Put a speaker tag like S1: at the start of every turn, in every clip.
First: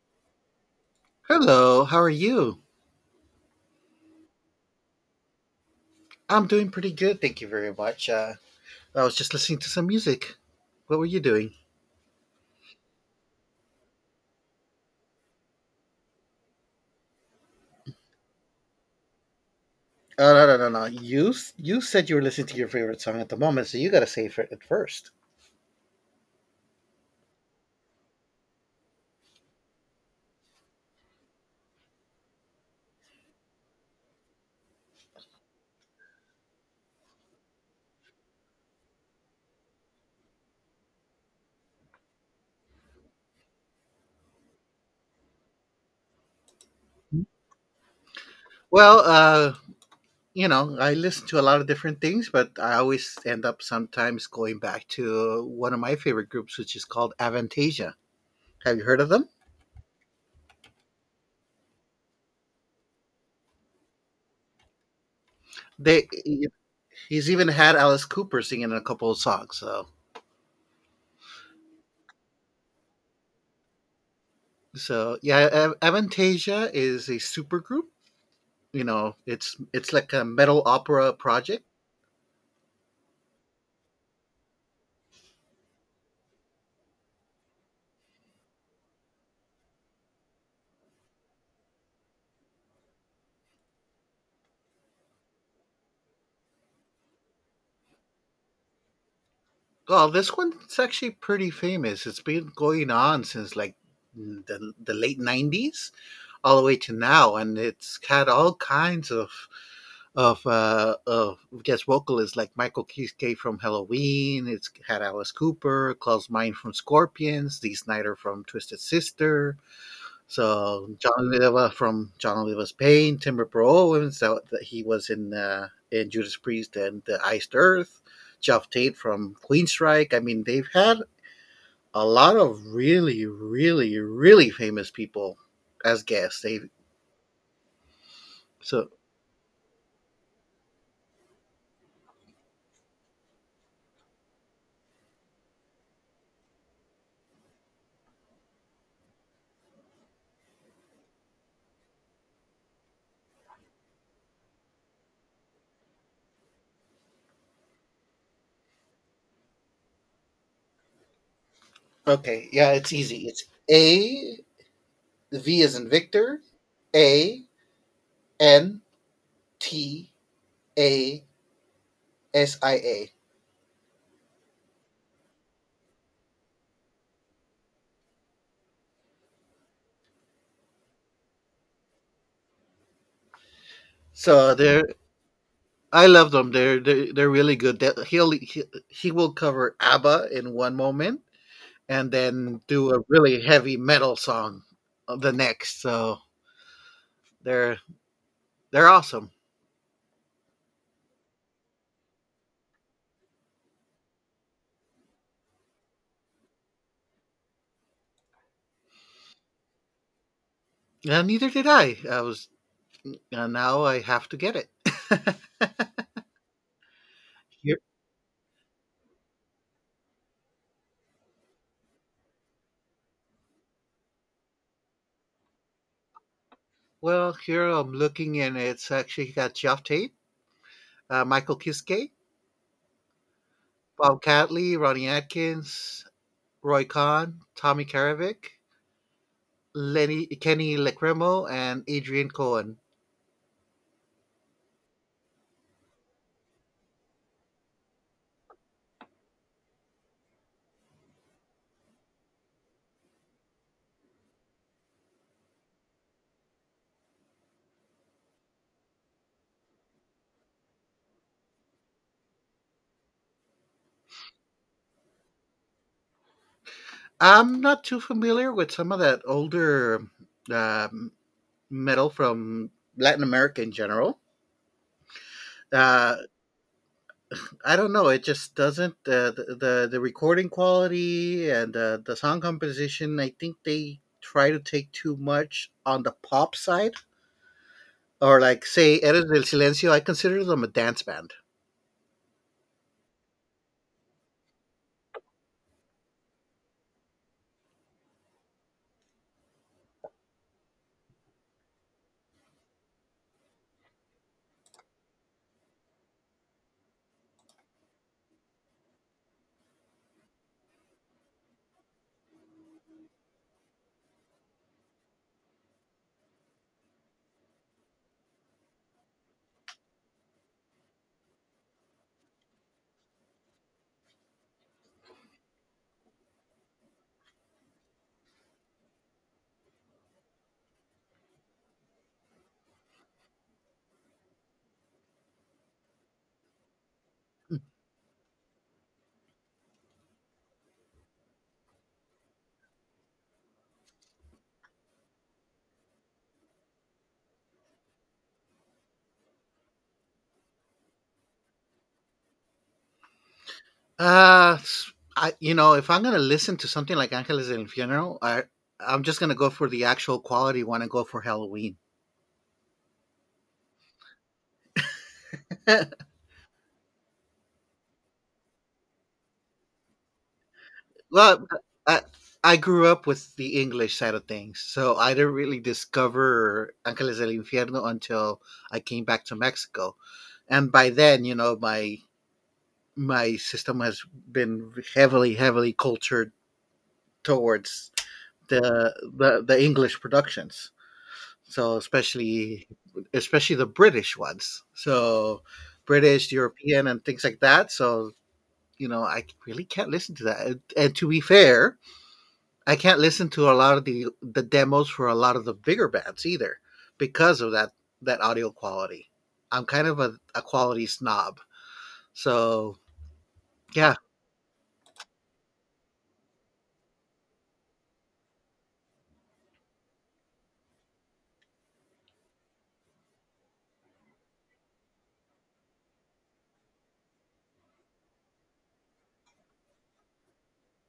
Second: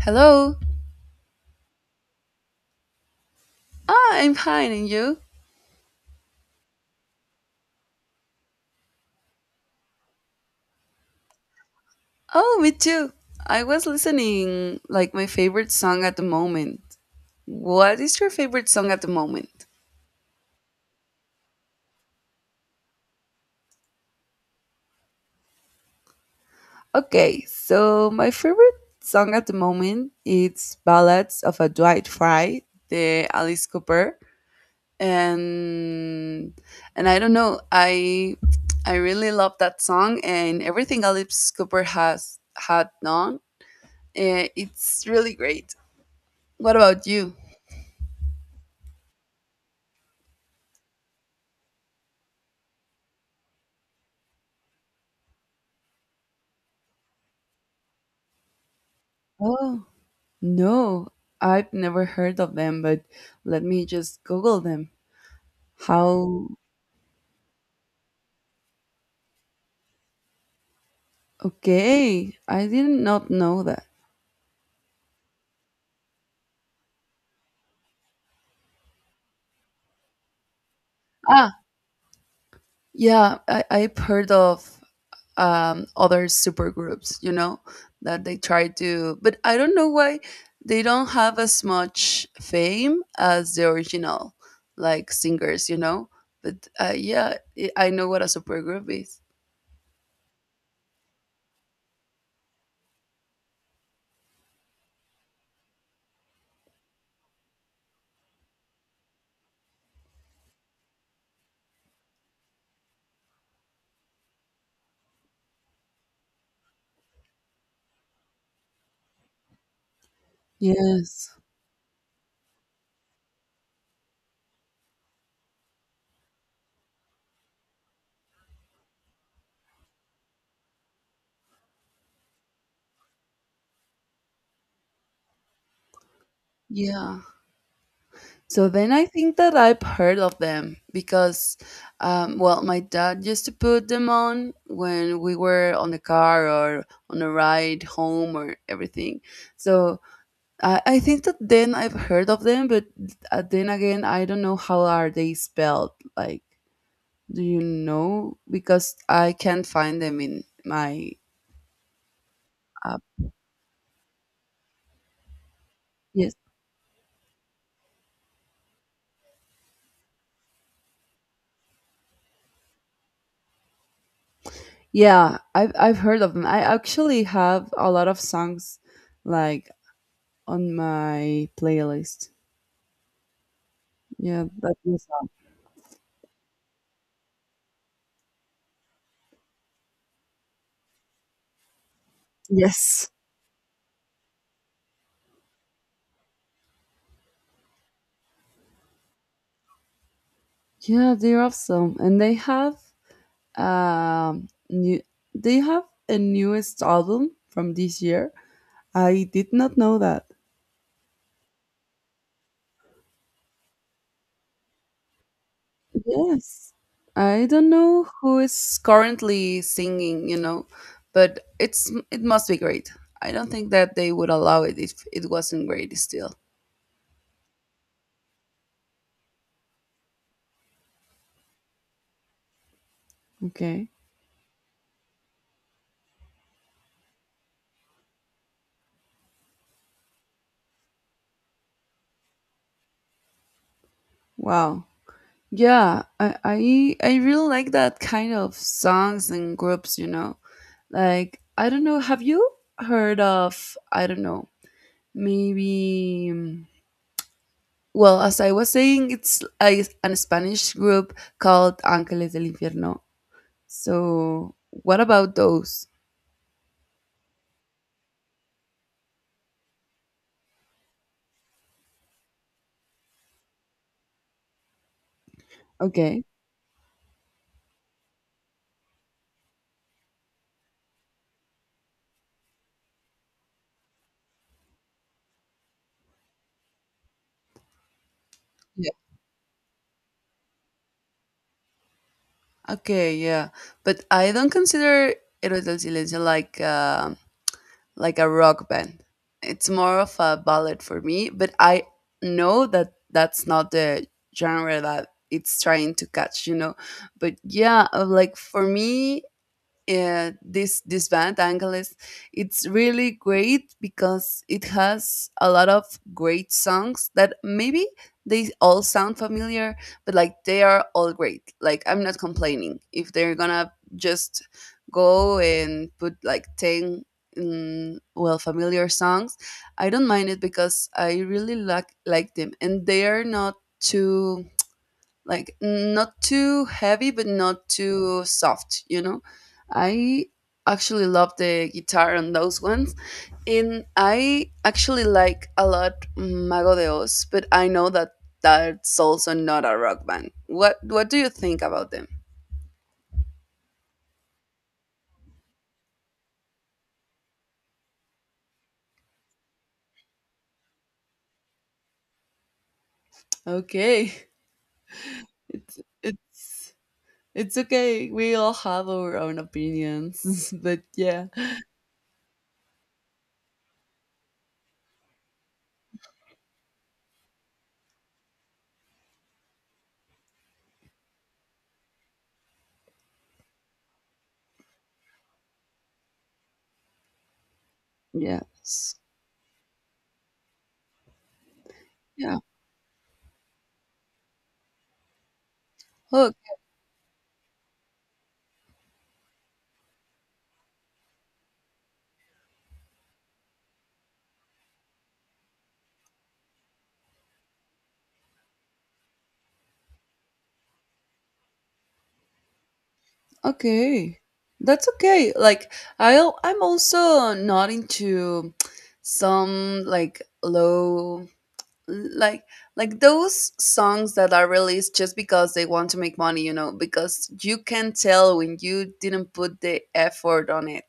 S1: Hello.
S2: Hello, how are you?
S1: I'm fine, and you?
S2: I'm doing pretty good, thank you very much. I was just listening to some music. What were you doing?
S1: Oh, me too. I was listening like my favorite song at the moment. What is your favorite song at the moment?
S2: Oh, no, no, no, no. You said you were listening to your favorite song at the moment, so you gotta say for it first.
S1: Okay, so my favorite song at the moment it's Ballads of a Dwight Fry, the Alice Cooper, and and I don't know, I really love that song and everything Alice Cooper has had done. It's really great. What about you?
S2: Well, I listen to a lot of different things, but I always end up sometimes going back to one of my favorite groups, which is called Avantasia. Have you heard of them?
S1: Oh, no, I've never heard of them, but let me just Google them.
S2: They,
S1: How?
S2: he's even had Alice Cooper singing in a couple of songs. So,
S1: Okay, I did not know that.
S2: so yeah, Avantasia is a supergroup. It's like a metal opera
S1: Ah,
S2: project.
S1: yeah, I've heard of other supergroups, that they try to, but I don't know why they don't have as much fame as the original, like singers. But yeah, I know what a supergroup is.
S2: Well, this one's actually pretty famous. It's been going on since like the late '90s all the way to now, and it's had all kinds of guest vocalists like Michael Kiske from Halloween. It's had Alice Cooper, Klaus Meine from Scorpions, Dee Snider from Twisted Sister, so John
S1: Yes.
S2: Oliva from John Oliva's Pain, Timber Pro Owens that he was in Judas Priest and the Iced Earth, Jeff Tate from Queen Strike. I mean, they've had a lot of really, really, really famous people as guests. They
S1: Yeah. So
S2: so
S1: then I think that I've heard of them because, well, my dad used to put them on when we were on the car or on a ride home or everything. So I think that then I've heard of them, but then again, I don't know how are they spelled. Like, do you know? Because I can't find them in my
S2: Okay, yeah, it's
S1: app.
S2: easy. It's A, V is in
S1: Yes.
S2: Victor, A N T A S I A.
S1: Yeah, I've heard of them. I actually have a lot of songs like on my playlist. Yeah,
S2: So
S1: that
S2: there.
S1: is up.
S2: I love them. They're really good. That he will cover ABBA in one moment and then do a
S1: Yes.
S2: really heavy metal song the next. So they're they're awesome.
S1: Yeah, they're awesome, and they have new. They have a newest album from this year. I did not know that.
S2: And neither did I. I was and now I have to get it.
S1: Yes, I don't
S2: here,
S1: know who is currently singing. But it must be great. I don't think that they would allow it if it wasn't great still.
S2: well, here I'm looking and it's actually got Jeff Tate, Michael Kiske,
S1: Okay.
S2: Bob Catley, Ronnie Atkins, Roy Khan, Tommy Karavik, Lenny Kenny Lekremo, and Adrian Cohen.
S1: Wow. Yeah, I really like that kind of songs and groups. Like, I don't know, have you heard of, I don't know, maybe, well, as I was saying, it's an Spanish group called Ángeles del Infierno. So, what about those?
S2: I'm not too familiar with some of that older, um, metal from Latin America in general. Uh,
S1: Okay.
S2: I don't know, it just doesn't the recording quality and the song composition. I think they try to take too much on the pop side, or like,
S1: Yeah.
S2: say, "Eres del Silencio," I consider them a dance band.
S1: Okay, yeah. But I don't consider Héroes del Silencio like a rock band. It's more of a ballad for me, but I know that that's not the genre that it's trying to catch. But yeah, like for me, this band Angeles it's really great because it has a lot of great songs that maybe they all sound familiar, but like they are all great, like I'm not complaining if they're gonna just go and put like 10 well, familiar songs. I don't mind it because I really like them, and they are not too, like, not too heavy but not too soft. I actually love the guitar on those ones, and I actually like a lot Mago de Oz, but I know that that's also not a rock band. What do you think about them?
S2: If I'm gonna listen to something like Ángeles del Infierno, I'm just gonna go for the actual quality one and go for Halloween.
S1: Okay. it's it's it's okay, we all have our own opinions. But yeah.
S2: Well, I I grew up with the English side of things, so I didn't really discover Angeles del Infierno until I came back to Mexico, and by then, my system has been heavily, heavily cultured towards the
S1: Yes.
S2: the, the English productions. So
S1: Yeah.
S2: especially the British ones. So British, European, and things like that. So I really can't listen to that. And to be fair, I can't listen to a lot of the demos for a lot of the bigger bands either because of that audio quality. I'm kind of a quality snob. So yeah.
S1: Okay, that's okay. Like I'm also not into some like low, like like those songs that are released just because they want to make money because you can tell when you didn't put the effort on it.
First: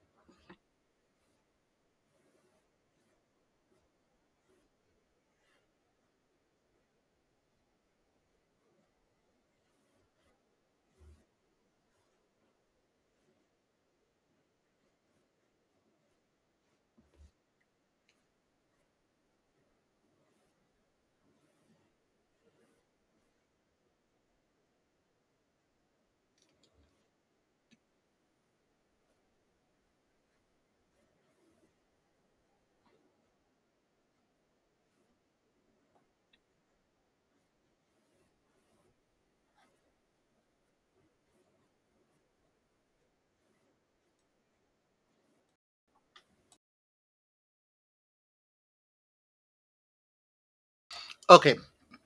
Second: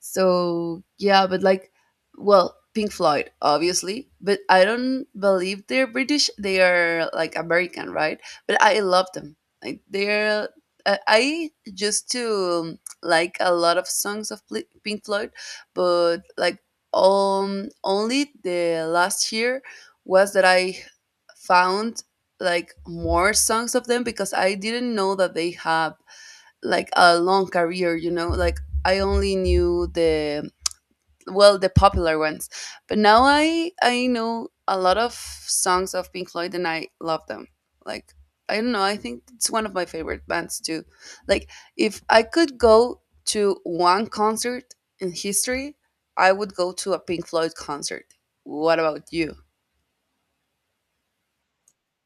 S1: So yeah, but like, well, Pink Floyd, obviously, but I don't believe they're British. They are like American, right? But I love them. Like they're I used to like a lot of songs of Pink Floyd, but like only the last year was that I found like more songs of them because I didn't know that they have like a long career, you know? Like I only knew the well, the popular ones. But now I know a lot of songs of Pink Floyd, and I love them. Like, I don't know, I think it's one of my favorite bands too. Like, if I could go to one concert in history, I would go to a Pink Floyd concert. What about you?
S2: Okay.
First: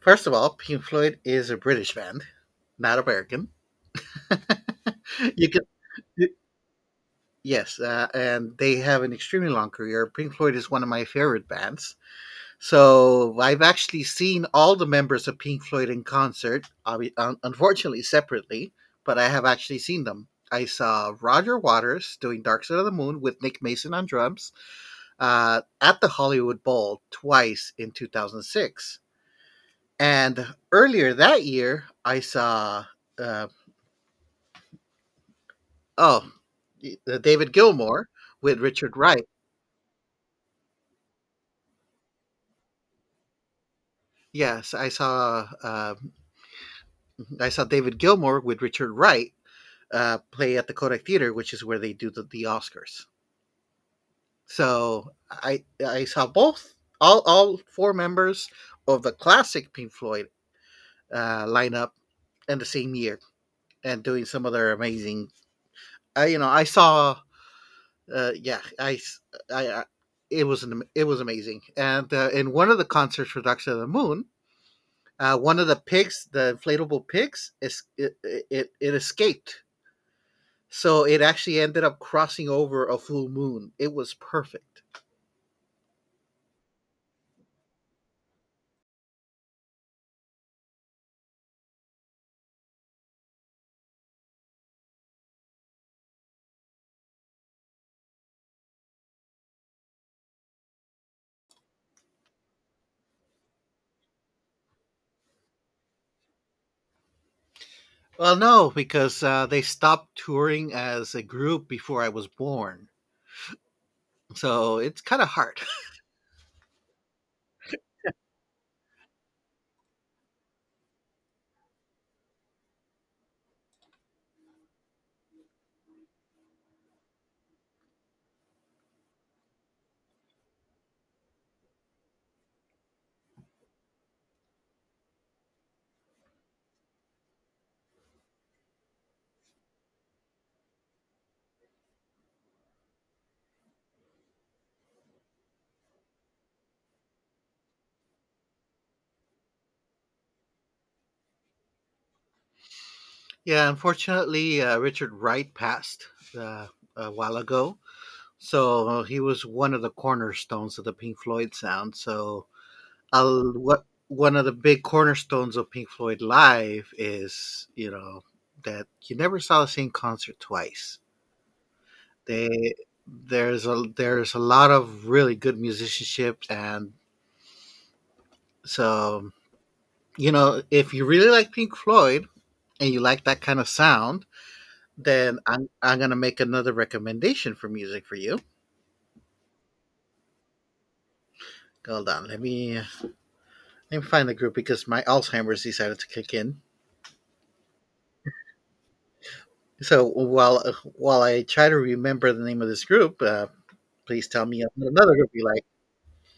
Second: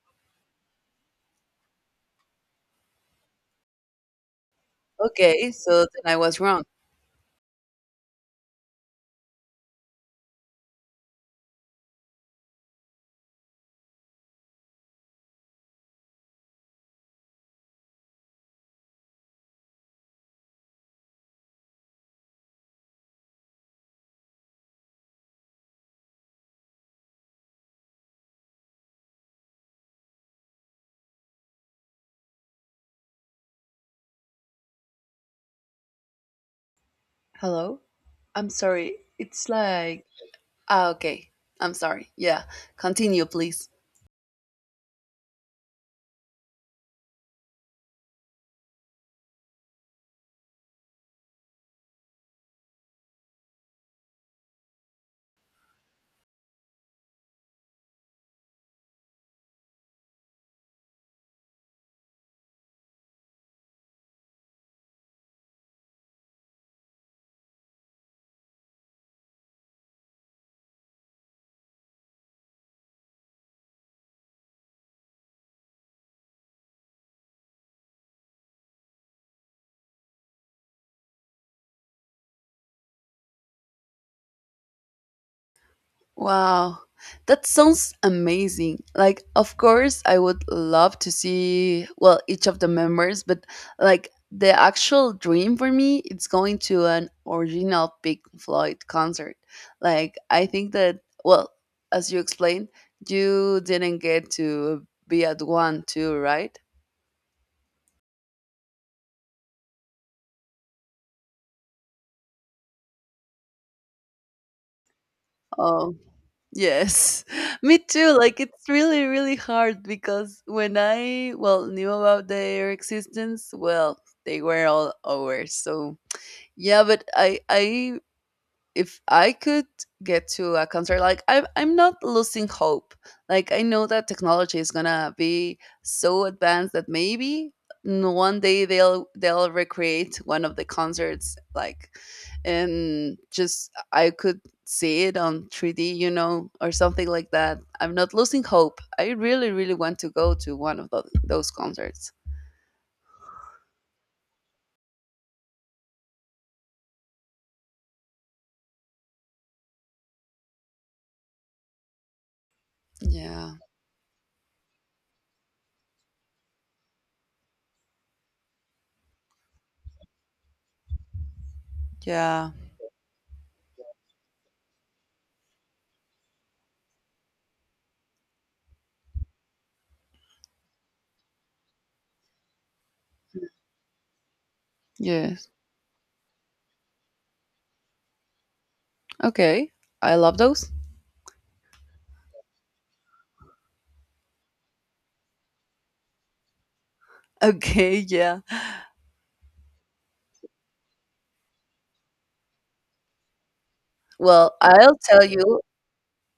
S2: First of all, Pink Floyd is a British band, not American. you
S1: Okay,
S2: can
S1: so then I was wrong.
S2: yes, and they have an extremely long career. Pink Floyd is one of my favorite bands. So I've actually seen all the members of Pink Floyd in concert, unfortunately separately, but I have actually seen them. I saw Roger Waters doing Dark Side of the Moon with Nick Mason on drums at the Hollywood Bowl twice in 2006. And earlier that year, I saw, uh, oh, David
S1: Hello?
S2: Gilmour
S1: I'm
S2: with Richard
S1: sorry.
S2: Wright.
S1: It's like. Okay. I'm sorry. Yeah. Continue, please.
S2: Yes, I saw David Gilmour with Richard Wright play at the Kodak Theater, which is where they do the Oscars. So I saw both all four members of the classic Pink Floyd lineup in the same year and doing some of their amazing. I you know I saw Yeah, I it was an, it was amazing, and in one of the concerts for Doctor of the Moon. One of the pigs, the inflatable pigs, it escaped. So it actually ended up crossing over a full moon. It was perfect.
S1: Wow. That sounds amazing. Like, of course, I would love to see, well, each of the members, but like the actual dream for me, it's going to an original Pink Floyd concert. Like, I think that, well, as you explained, you didn't get to be at one too, right?
S2: Well, no, because they stopped touring as a group before I was born. So it's kind of hard.
S1: Oh, yes, me too. Like, it's really, really hard because when I, well, knew about their existence, well, they were all over. So yeah, but I if I could get to a concert, like I'm not losing hope. Like I know that technology is gonna be so advanced that maybe one day they'll recreate one of the concerts, like, and just I could see it on 3D, or something like that. I'm not losing hope. I really, really want to go to one of those concerts.
S2: Yeah, unfortunately, Richard Wright passed uh, a while ago. So he was one of the cornerstones of the Pink Floyd sound. So,
S1: Yeah,
S2: what one of the big cornerstones of Pink Floyd live is that you never saw the same concert twice.
S1: yeah,
S2: They there's a lot of really good musicianship, and so if you really like Pink Floyd and you like that kind of sound, then
S1: yes.
S2: I'm gonna make another recommendation for music for you.
S1: Okay, I love those.
S2: Hold on, let me find the group because my Alzheimer's decided to kick in.
S1: Okay, yeah.
S2: So while I try to remember the name of this group, please tell
S1: Well,
S2: me
S1: I'll
S2: another
S1: tell
S2: group you
S1: you,
S2: like.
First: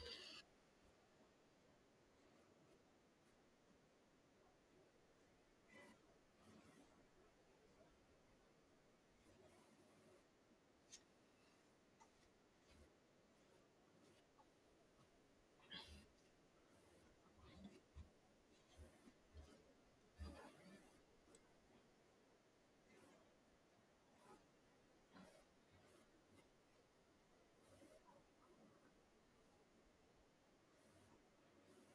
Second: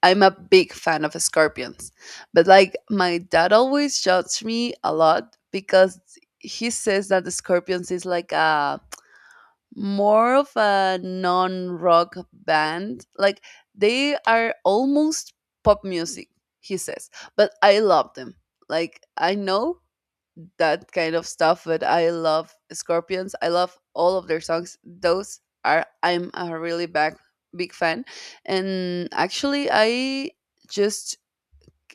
S1: I'm a big fan of Scorpions. But like my dad always judged me a lot because he says that the Scorpions is like a more of a non-rock band. Like they are almost pop music, he says. But I love them. Like I know that kind of stuff, but I love Scorpions. I love all of their songs. Those are, I'm a really big, big fan. And actually I just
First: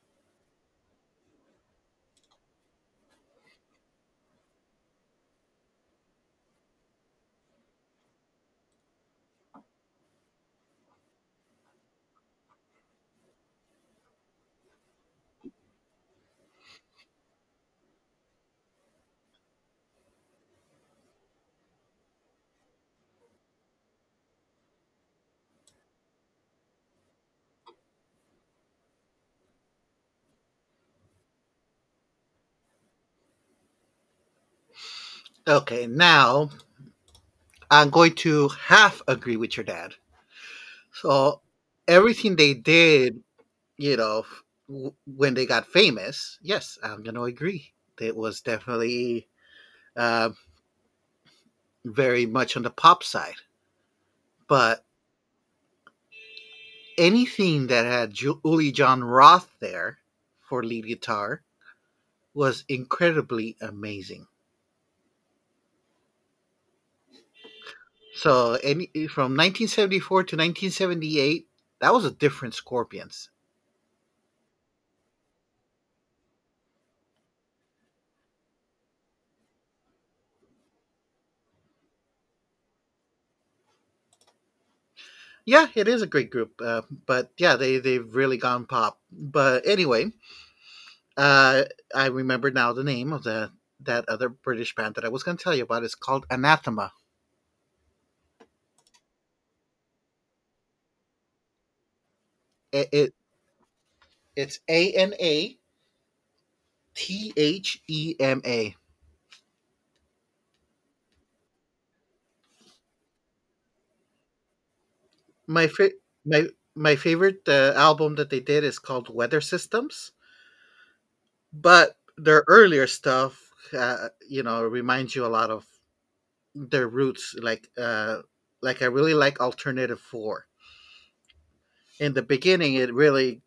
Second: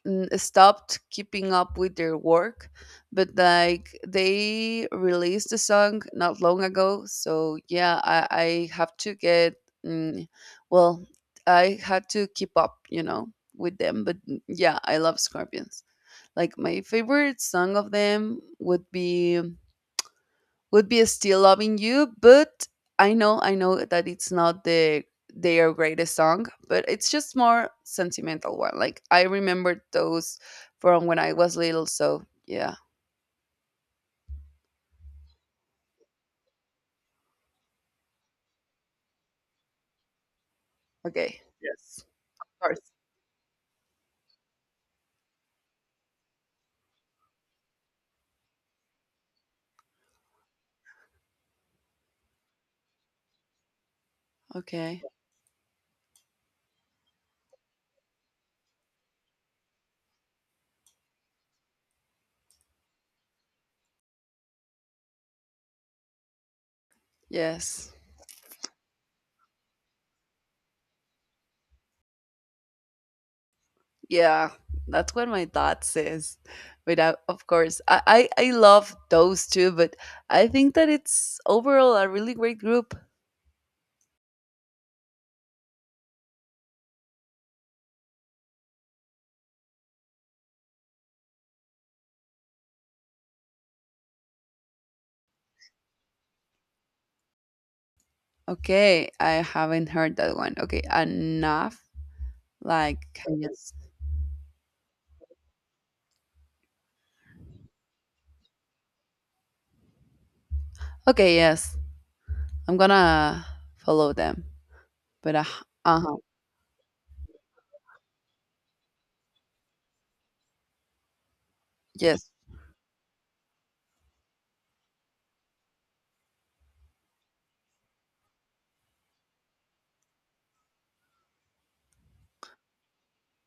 S1: stopped keeping up with their work, but like they released a song not long ago. So yeah, I have to get, mm, well, I had to keep up, with them. But yeah, I love Scorpions. Like my favorite song of them would be Still Loving You, but I know that it's not the their greatest song, but it's just more sentimental one. Like I remembered those from when I was little, so yeah.
S2: Okay, now I'm going to half agree with your dad.
S1: Okay.
S2: So
S1: Yes.
S2: everything
S1: Of
S2: they
S1: course.
S2: did, you know, f- when they got famous, yes, I'm going to agree. It was definitely uh, very much on the pop side. But
S1: Okay.
S2: anything that had Uli John Roth there for lead guitar was incredibly amazing.
S1: Yes.
S2: So any from 1974 to 1978, that was a different Scorpions.
S1: Yeah. That's what my dad says. But I, of course, I love those two, but I think that it's overall a really great group.
S2: Yeah, it is a great group, but yeah, they've really gone pop. But anyway, Uh, I remember now the name of the that other British band that I was going to tell you about. It's called Anathema.
S1: Okay, I haven't heard that one. Okay, enough.
S2: It,
S1: Like,
S2: it
S1: can you
S2: it's Anathema.
S1: okay, yes, I'm gonna follow them. But
S2: My fa-
S1: uh huh,
S2: my my favorite album that they did is called Weather Systems, but
S1: yes.
S2: their earlier stuff, reminds you a lot of their roots. Like I really like Alternative Four. In the beginning, it really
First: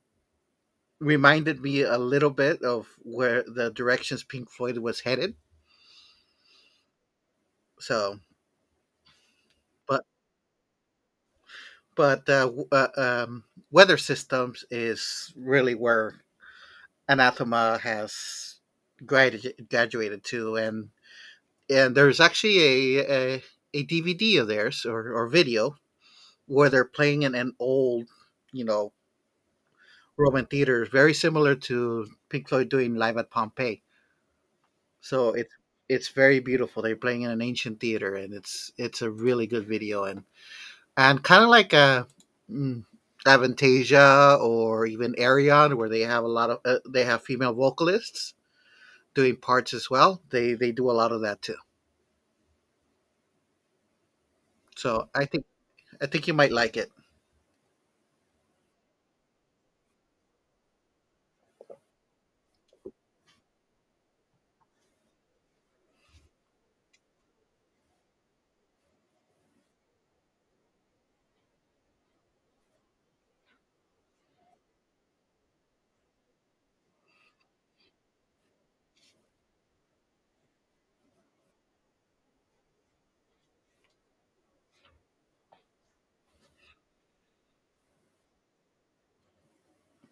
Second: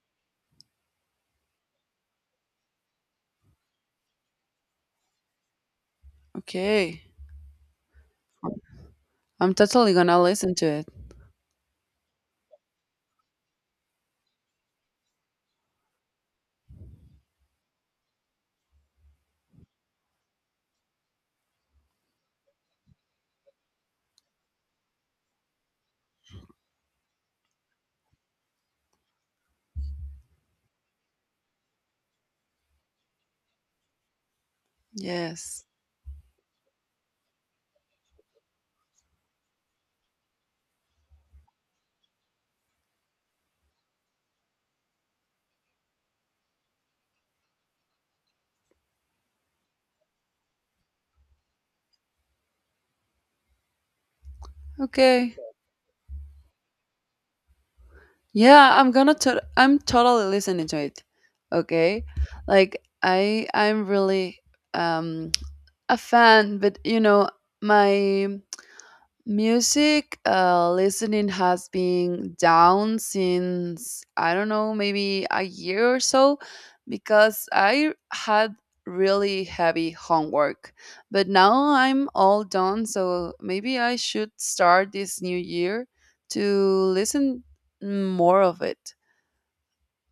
S2: reminded me a little bit of where the directions Pink Floyd was headed.
S1: Okay,
S2: So,
S1: I'm totally
S2: but
S1: gonna listen to it.
S2: but uh, w- uh, um, Weather Systems is really where Anathema has graduated to, and there's actually a DVD of theirs or video where they're playing in an old, you know, Roman theater, very similar to Pink Floyd doing live at Pompeii. So it's
S1: Yes.
S2: it's very beautiful. They're playing in an ancient theater, and it's a really good video, and kind of like a mm, Avantasia or even Arion, where they have a lot of they have female vocalists doing parts as well. They do a lot of that too. So I
S1: Okay.
S2: think I think you might like it.
S1: Yeah, I'm gonna. I'm totally listening to it. Okay, like I'm really um a fan, but my music, listening has been down since I don't know, maybe a year or so, because I had really heavy homework. But now I'm all done, so maybe I should start this new year to listen more of it.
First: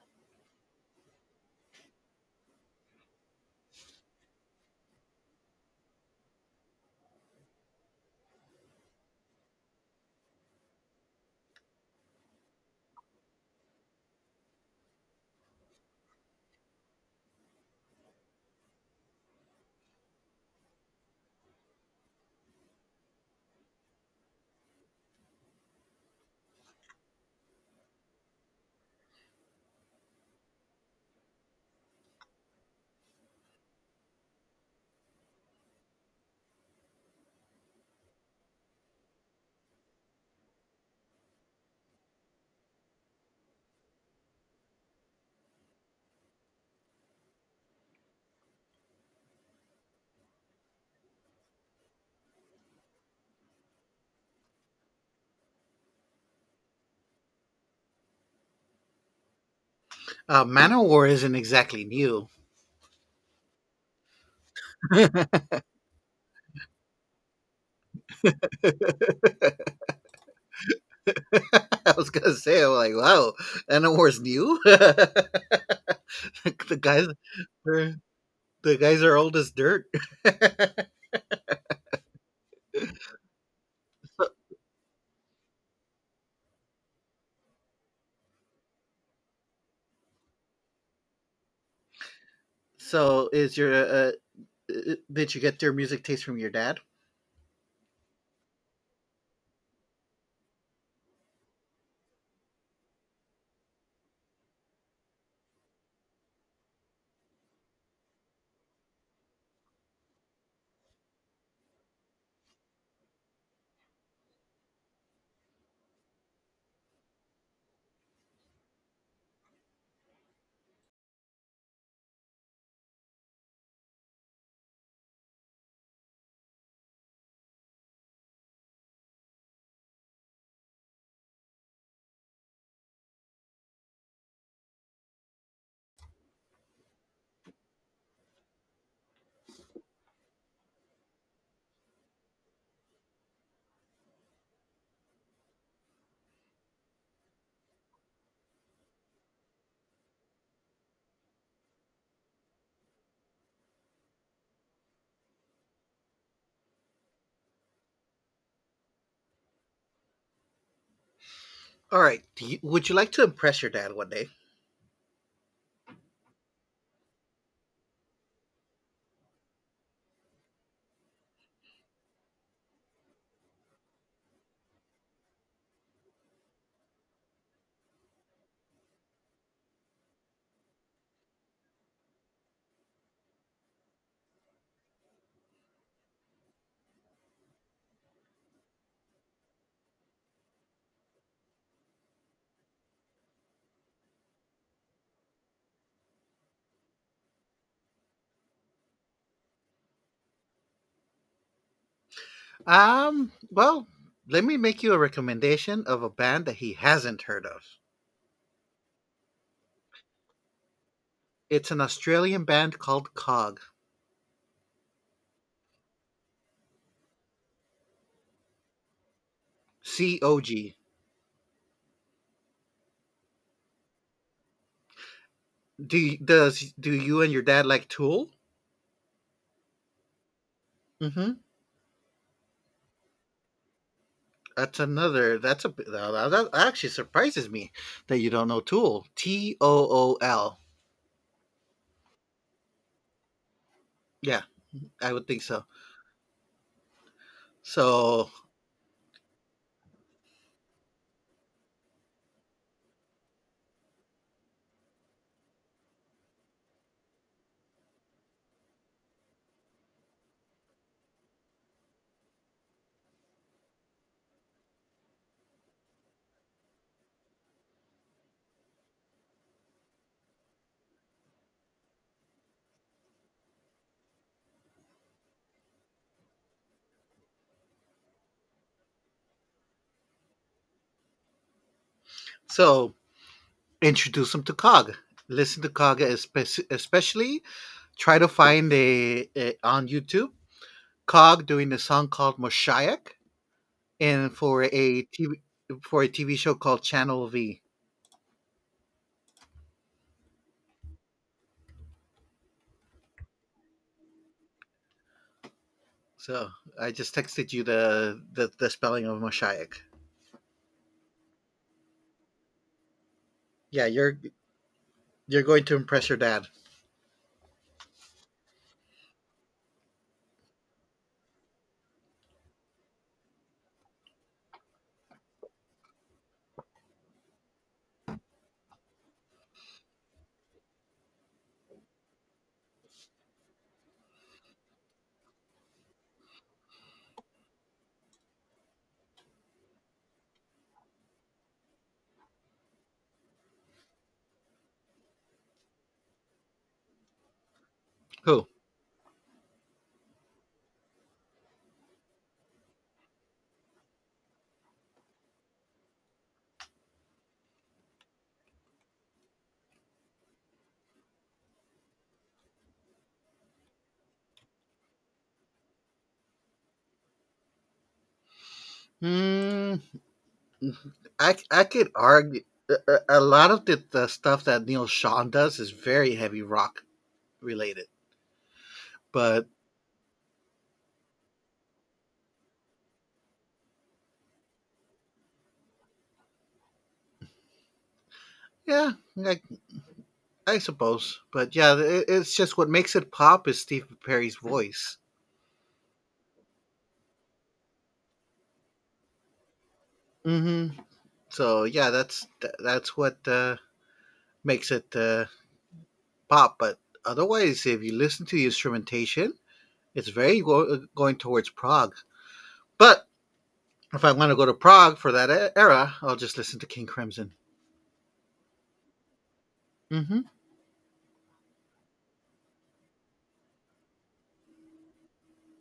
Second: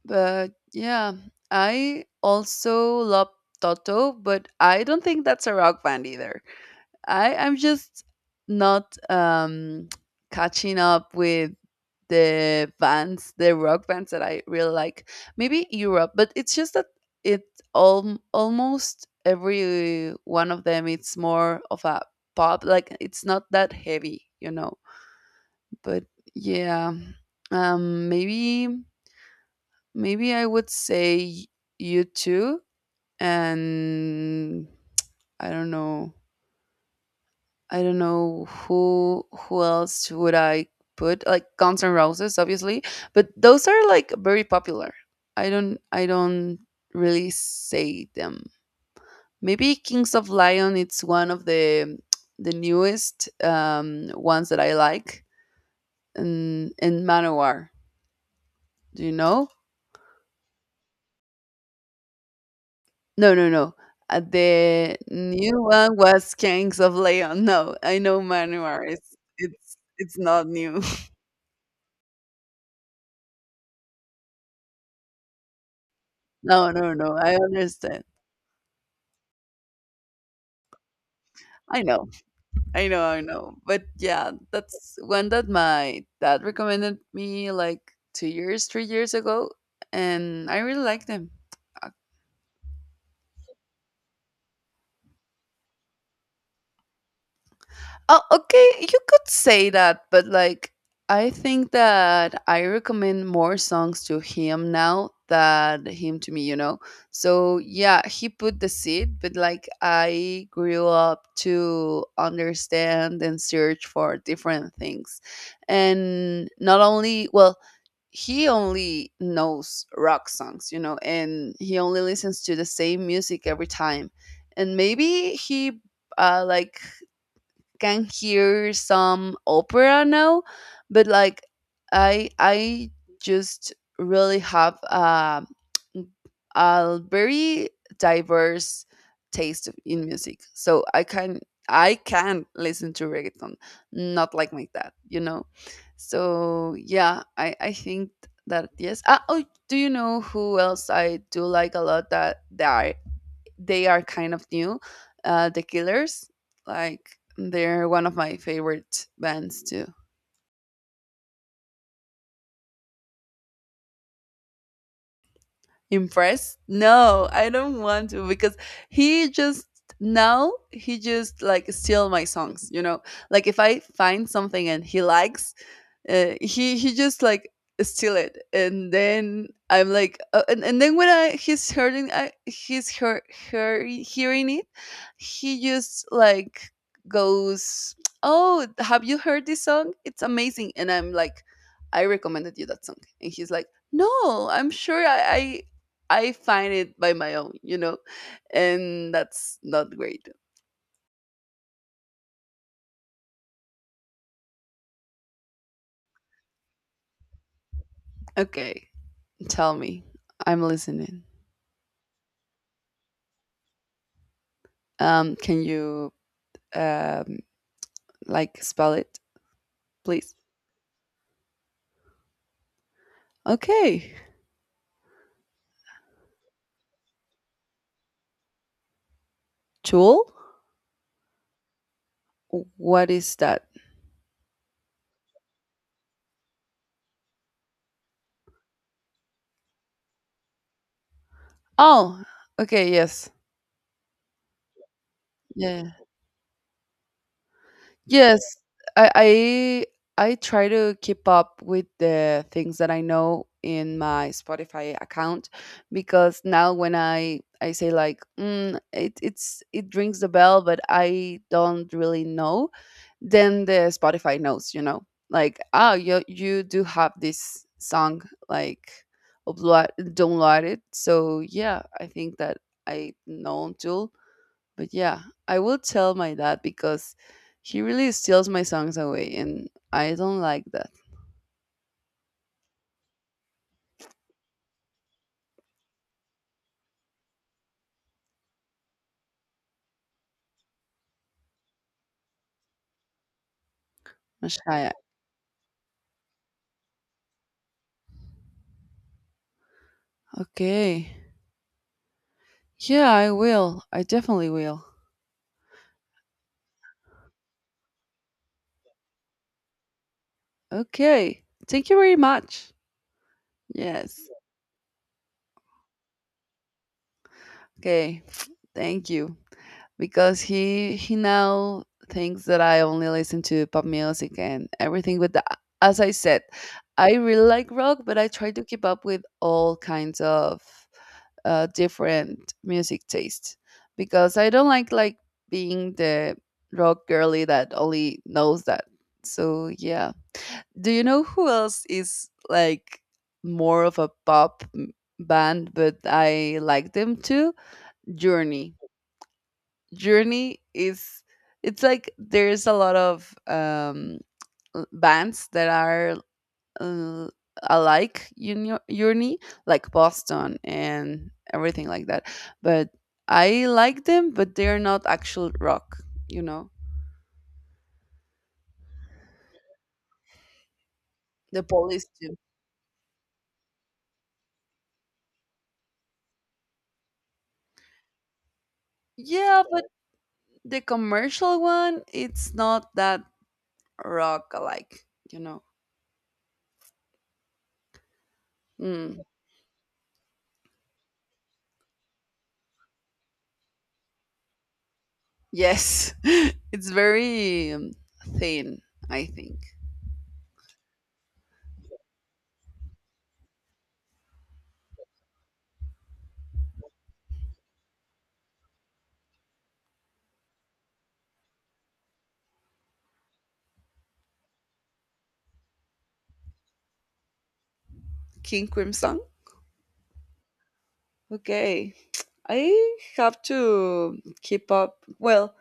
S1: But yeah, I also love Toto, but I don't think that's a rock band either. I'm just not catching up with the rock bands that I really like. Maybe Europe, but it's just that it all almost every one of them it's more of a pop, like it's not that heavy. But yeah. Um maybe maybe I would say you too, and I don't know I don't know who else would I put, like Guns N' Roses, obviously, but those are like very popular. I don't really say them. Maybe Kings of Lion. It's one of the newest ones that I like, and Manowar. Do you know?
S2: Manowar isn't exactly new.
S1: No, no, no. The new one was Kings of Leon. No, I know Manowar. It's not new.
S2: I was gonna say, I'm like, wow, Manowar's new.
S1: No, no,
S2: Guys,
S1: no. I understand.
S2: the guys are old as dirt.
S1: I know, I know, I know. But yeah, that's one that my dad recommended me like 2 years, 3 years ago, and I really like them.
S2: So, is your did you get your music taste from your dad?
S1: Oh, okay, you could say that, but like I think that I recommend more songs to him now than him to me. So yeah, he put the seed, but like I grew up to understand and search for different things. And not only, well, he only knows rock songs, and he only listens to the same music every time. And maybe he like can hear some opera now, but like I just really have a very diverse taste in music. So I can listen to reggaeton, not like my dad. So yeah, I think that yes. Oh, do you know who else I do like a lot? That they are kind of new. The Killers, like they're one of my favorite bands too.
S2: All right. Would you like to impress your dad one day?
S1: Impressed? No, I don't want to because he just now he just like steal my songs. You know, like if I find something and he likes, he just like steal it. And then I'm like, and then when I he's hearing it, he just like goes, "Oh, have you heard this song? It's amazing." And I'm like, "I recommended you that song." And he's like, "No, I'm sure I find it by my own, you know." And that's not great.
S2: Well, let me make you a recommendation of a band that he hasn't heard of.
S1: Okay, tell me. I'm listening.
S2: It's an Australian band called Cog.
S1: Can you, um like, spell it,
S2: C
S1: please?
S2: O G.
S1: Okay.
S2: Do y- does do you and your dad like Tool?
S1: Tool?
S2: Mm-hmm.
S1: What is that?
S2: That's another. That's a b- that, that that actually surprises me that you don't know Tool. T O O L.
S1: Oh, okay, yes.
S2: Yeah, I would think so.
S1: Yeah, yeah, yeah.
S2: So
S1: Yes, I I try to keep up with the things that I know in my Spotify account, because now when I say like, it rings the bell, but I don't really know, then the Spotify knows, like, "Oh, you do have this song, like upload, download it." So yeah, I think that I know Tool. But yeah, I will tell my dad, because he really steals my songs away and I don't like that.
S2: so introduce them to Cog. Listen to Cog, especially try to find a on YouTube Cog doing a song called Moshayak, and for
S1: Messiah.
S2: a TV, for a TV show called Channel V.
S1: Okay. Yeah, I will. I definitely will.
S2: So I just texted you the spelling of Moshayak.
S1: Okay. Thank you very much.
S2: Yeah, you're
S1: Yes.
S2: you're going to impress your dad.
S1: Okay. Thank you. Because he now thinks that I only listen to pop music and everything. But the, as I said, I really like rock, but I try to keep up with all kinds of different music tastes, because I don't like being the rock girly that only knows that. So yeah, do you know who else is like more of a band, but I like them too?
S2: Who?
S1: Journey. Journey is it's like there's a lot of bands that are, uh, alike, uni- uni like Boston and everything like that. But I like them, but they're not actual rock, you know.
S2: Hmm. I
S1: The
S2: I could
S1: Police too.
S2: argue a lot of the stuff that Neil Sean does is very heavy rock related, but
S1: Yeah, but the commercial one, it's not that rock alike, you know.
S2: yeah,
S1: Mm,
S2: I, I suppose, but yeah, it's just what makes it pop is Steve Perry's voice.
S1: yes, it's very, thin, I think.
S2: Mm-hmm. So yeah, that's what makes it pop. But otherwise, if you listen to the instrumentation, it's very going towards Prague. But if I want to go to Prague for that era, I'll just listen to King Crimson.
S1: King Crimson.
S2: Mm-hmm.
S1: Okay, I have to keep up. Well,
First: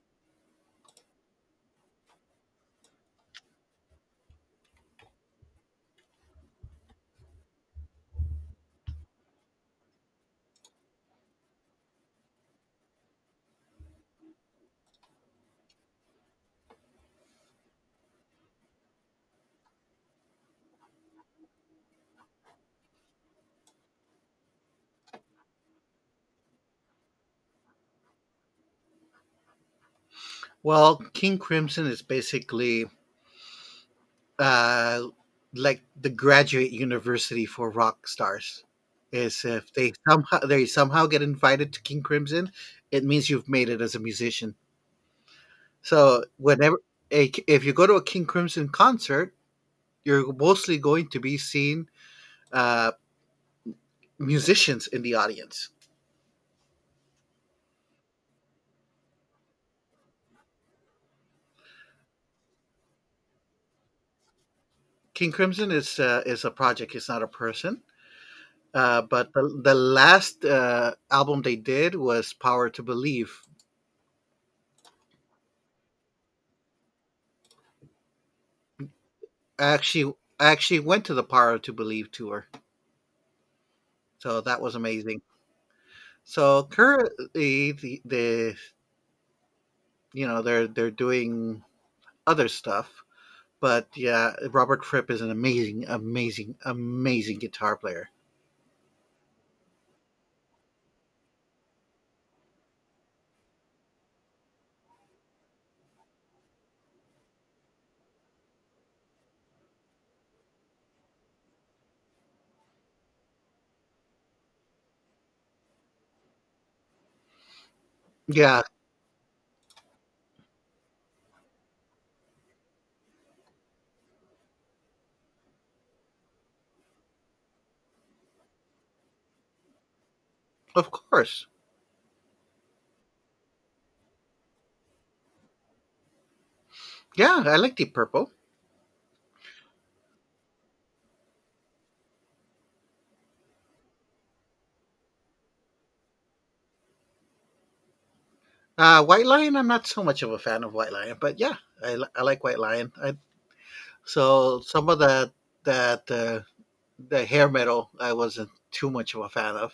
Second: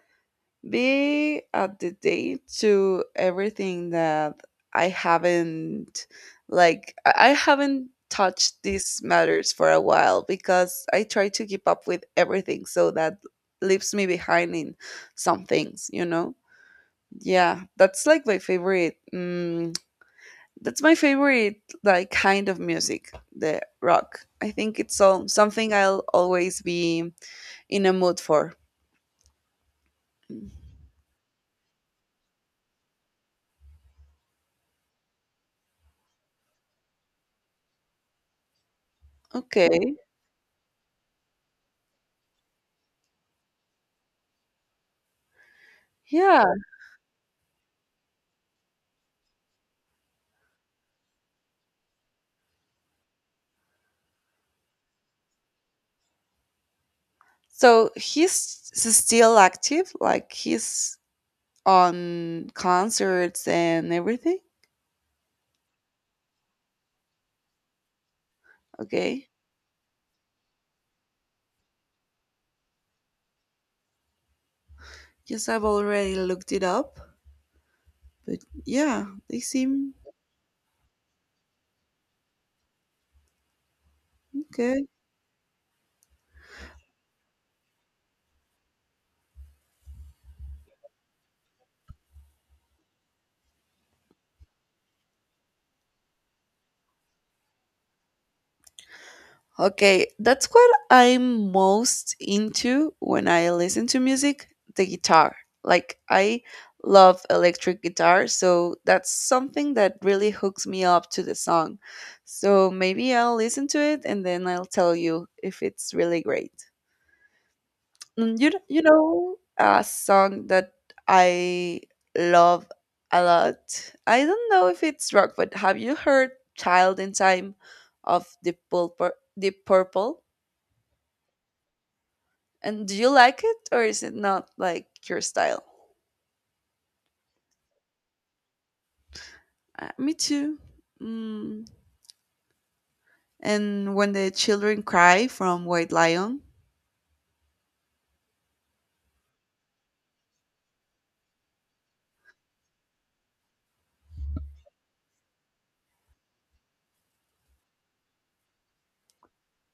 S1: be up to date to everything that I haven't, like I haven't touched these matters for a while, because I try to keep up with everything, so that leaves me behind in some things, you know? Yeah, that's like my favorite. Mm, that's my favorite like kind of music, the rock. I think it's all something I'll always be in a mood for. Mm.
S2: Well, King Crimson is basically uh, like the graduate university for rock stars, is if they
S1: Okay.
S2: somehow they somehow get invited to King Crimson, it means you've made it as a musician. So
S1: Yeah.
S2: if you go to a King Crimson concert, you're mostly going to be seeing uh, musicians in the audience.
S1: So he's still active, like he's on concerts and everything.
S2: King Crimson is a project; it's not a person. Uh,
S1: Okay.
S2: but the last album they did was Power to Believe.
S1: Yes, I've already looked it up, but yeah, they
S2: I
S1: seem
S2: actually I actually went to the Power to Believe tour. So that was
S1: okay.
S2: amazing. So currently, the they're doing other stuff, but yeah, Robert Fripp is an amazing, amazing, amazing guitar player.
S1: Okay, that's what I'm most into when I listen to music, the guitar. Like, I love electric guitar, so that's something that really hooks me up to the song. So maybe I'll listen to it and then I'll tell you if it's really great. Mm, You
S2: Yeah,
S1: you know a song that I love a lot. I don't know if it's rock, but have you heard "Child in Time" of Deep Purple? Deep Purple,
S2: of course.
S1: and do you like it, or is it not like your style?
S2: Yeah, I like Deep Purple.
S1: Me too. Mm. And "When the Children Cry" from White Lion.
S2: White Lion, I'm not so much of a fan of White Lion, but yeah, I like White Lion. So some of that that the hair metal, I wasn't too much of a fan of,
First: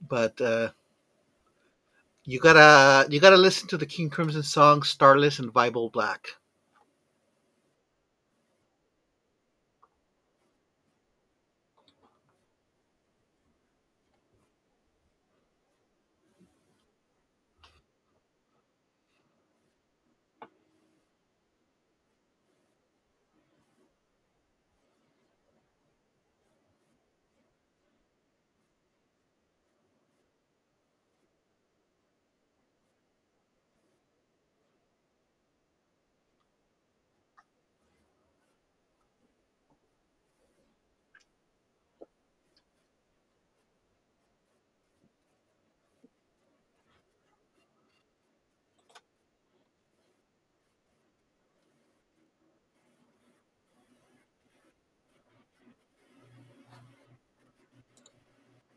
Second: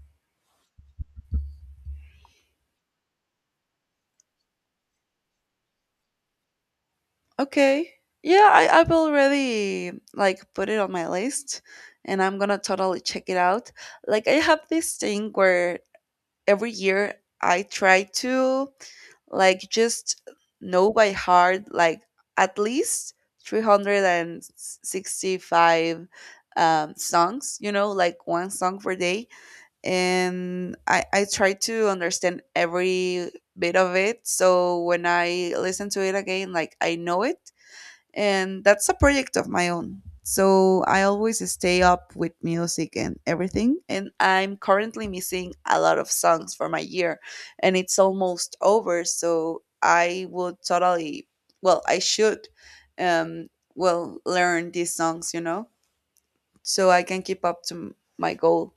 S2: but you gotta listen to the King Crimson song "Starless" and "Bible Black."
S1: Okay. Yeah, I've already like put it on my list, and I'm gonna totally check it out. Like, I have this thing where every year I try to, like, just know by heart, like, at least 365 songs, you know, like one song per day. And I try to understand every bit of it. So when I listen to it again, like, I know it, and that's a project of my own. So I always stay up with music and everything. And I'm currently missing a lot of songs for my year, and it's almost over. So I would totally, well, I should, um, well, learn these songs, so I can keep up to my goal.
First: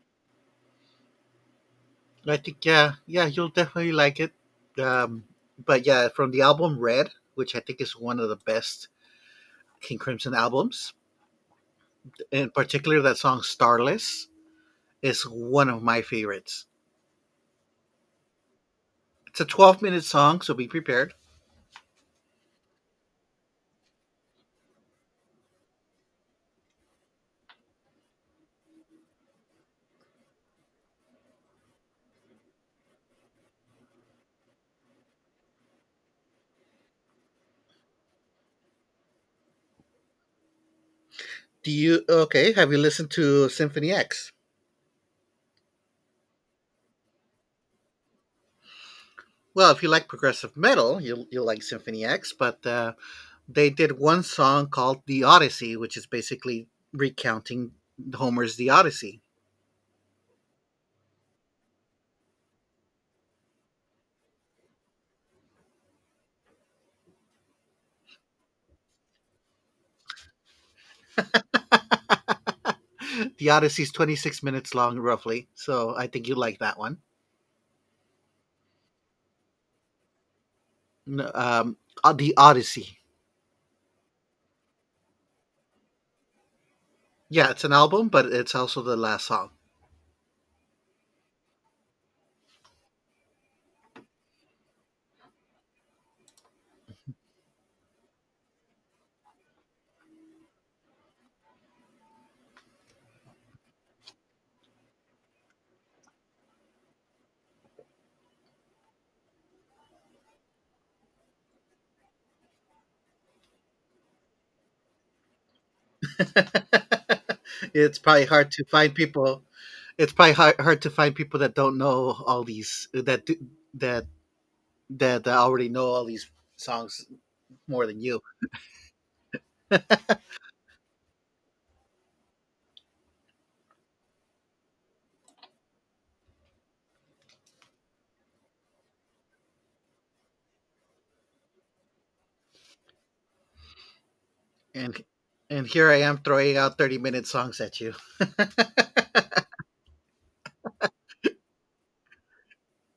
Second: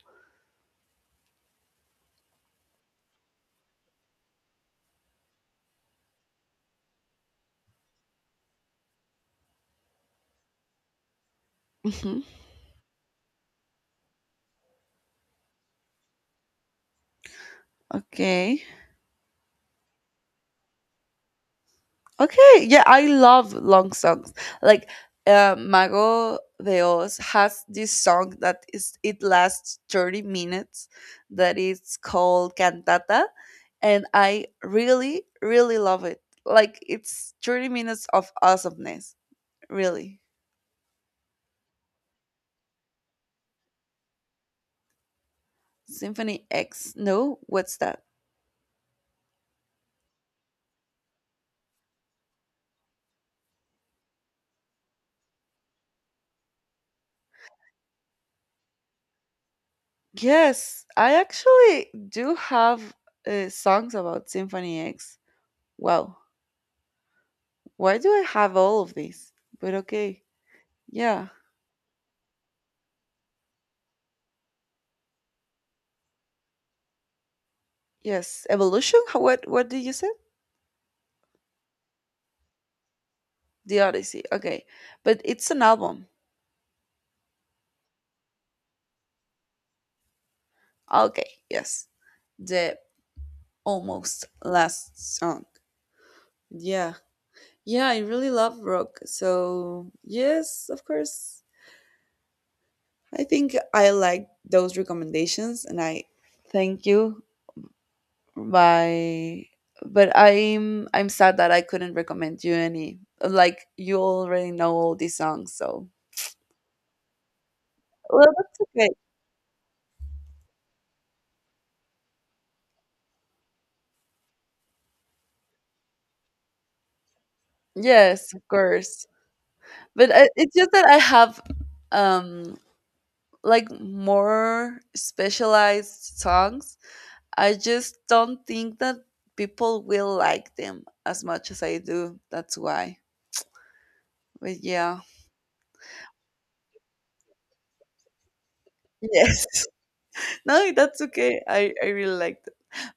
S2: I think, yeah, yeah, you'll definitely like it. Um, but yeah, from the album Red, which I think is one of the best King Crimson albums,
S1: Hmm.
S2: in particular that song "Starless" is one of my favorites.
S1: Okay.
S2: It's a 12-minute song, so be prepared.
S1: Okay, yeah, I love long songs. Like, Mago de Oz has this song that is it lasts 30 minutes, that is called Cantata, and I really really love it. Like, it's 30 minutes of awesomeness, really.
S2: Do you okay? Have you listened to Symphony X?
S1: Symphony X. No, what's that?
S2: Well, if you like progressive metal, you'll like Symphony X. But they did one song called The Odyssey, which is basically recounting Homer's The Odyssey.
S1: Yes, I actually do have, songs about Symphony X. Wow. Why do I have all of these? But okay. Yeah.
S2: The Odyssey is 26 minutes long, roughly. So I think you like that one.
S1: Yes, Evolution. What did you say?
S2: No. The Odyssey.
S1: The Odyssey. Okay, but it's an album.
S2: Yeah, it's an album, but it's also the last song.
S1: Okay, yes, the almost last song. Yeah, yeah. I really love rock. So yes, of course. I think I like those recommendations, and I thank you. By but I'm sad that I couldn't recommend you any. Like, you already know all these songs, so...
S2: It's probably
S1: well,
S2: hard
S1: that's
S2: to
S1: okay.
S2: find people. It's probably hard, hard to find people that don't know all these that do- that that that already know all these songs more than you.
S1: Yes, of course. But it's just that I have, um like, more specialized songs. I just don't think that people will like them as much as I do. That's why. But yeah.
S2: And and here I am throwing out 30-minute songs at you.
S1: Yes. No, that's okay. I really like...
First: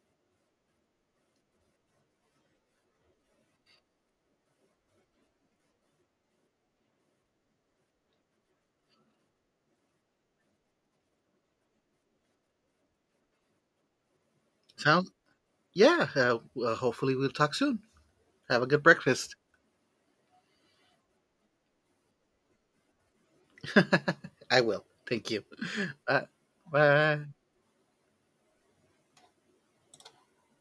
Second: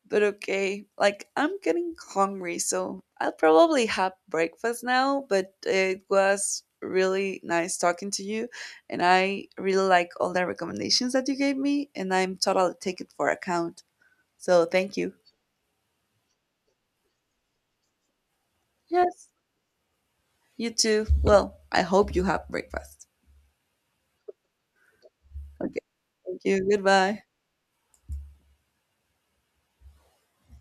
S1: But okay, like, I'm getting hungry, so I'll probably have breakfast now. But it was really nice talking to you, and I really like all the recommendations that you gave me, and I'm totally taking for account. So thank
S2: Sounds
S1: you.
S2: Yeah. Well, hopefully, we'll talk soon. Have a good
S1: Yes.
S2: breakfast.
S1: You too. Well, I hope you have breakfast.
S2: I will. Thank you.
S1: Okay.
S2: Uh,
S1: Thank you.
S2: bye.
S1: Goodbye.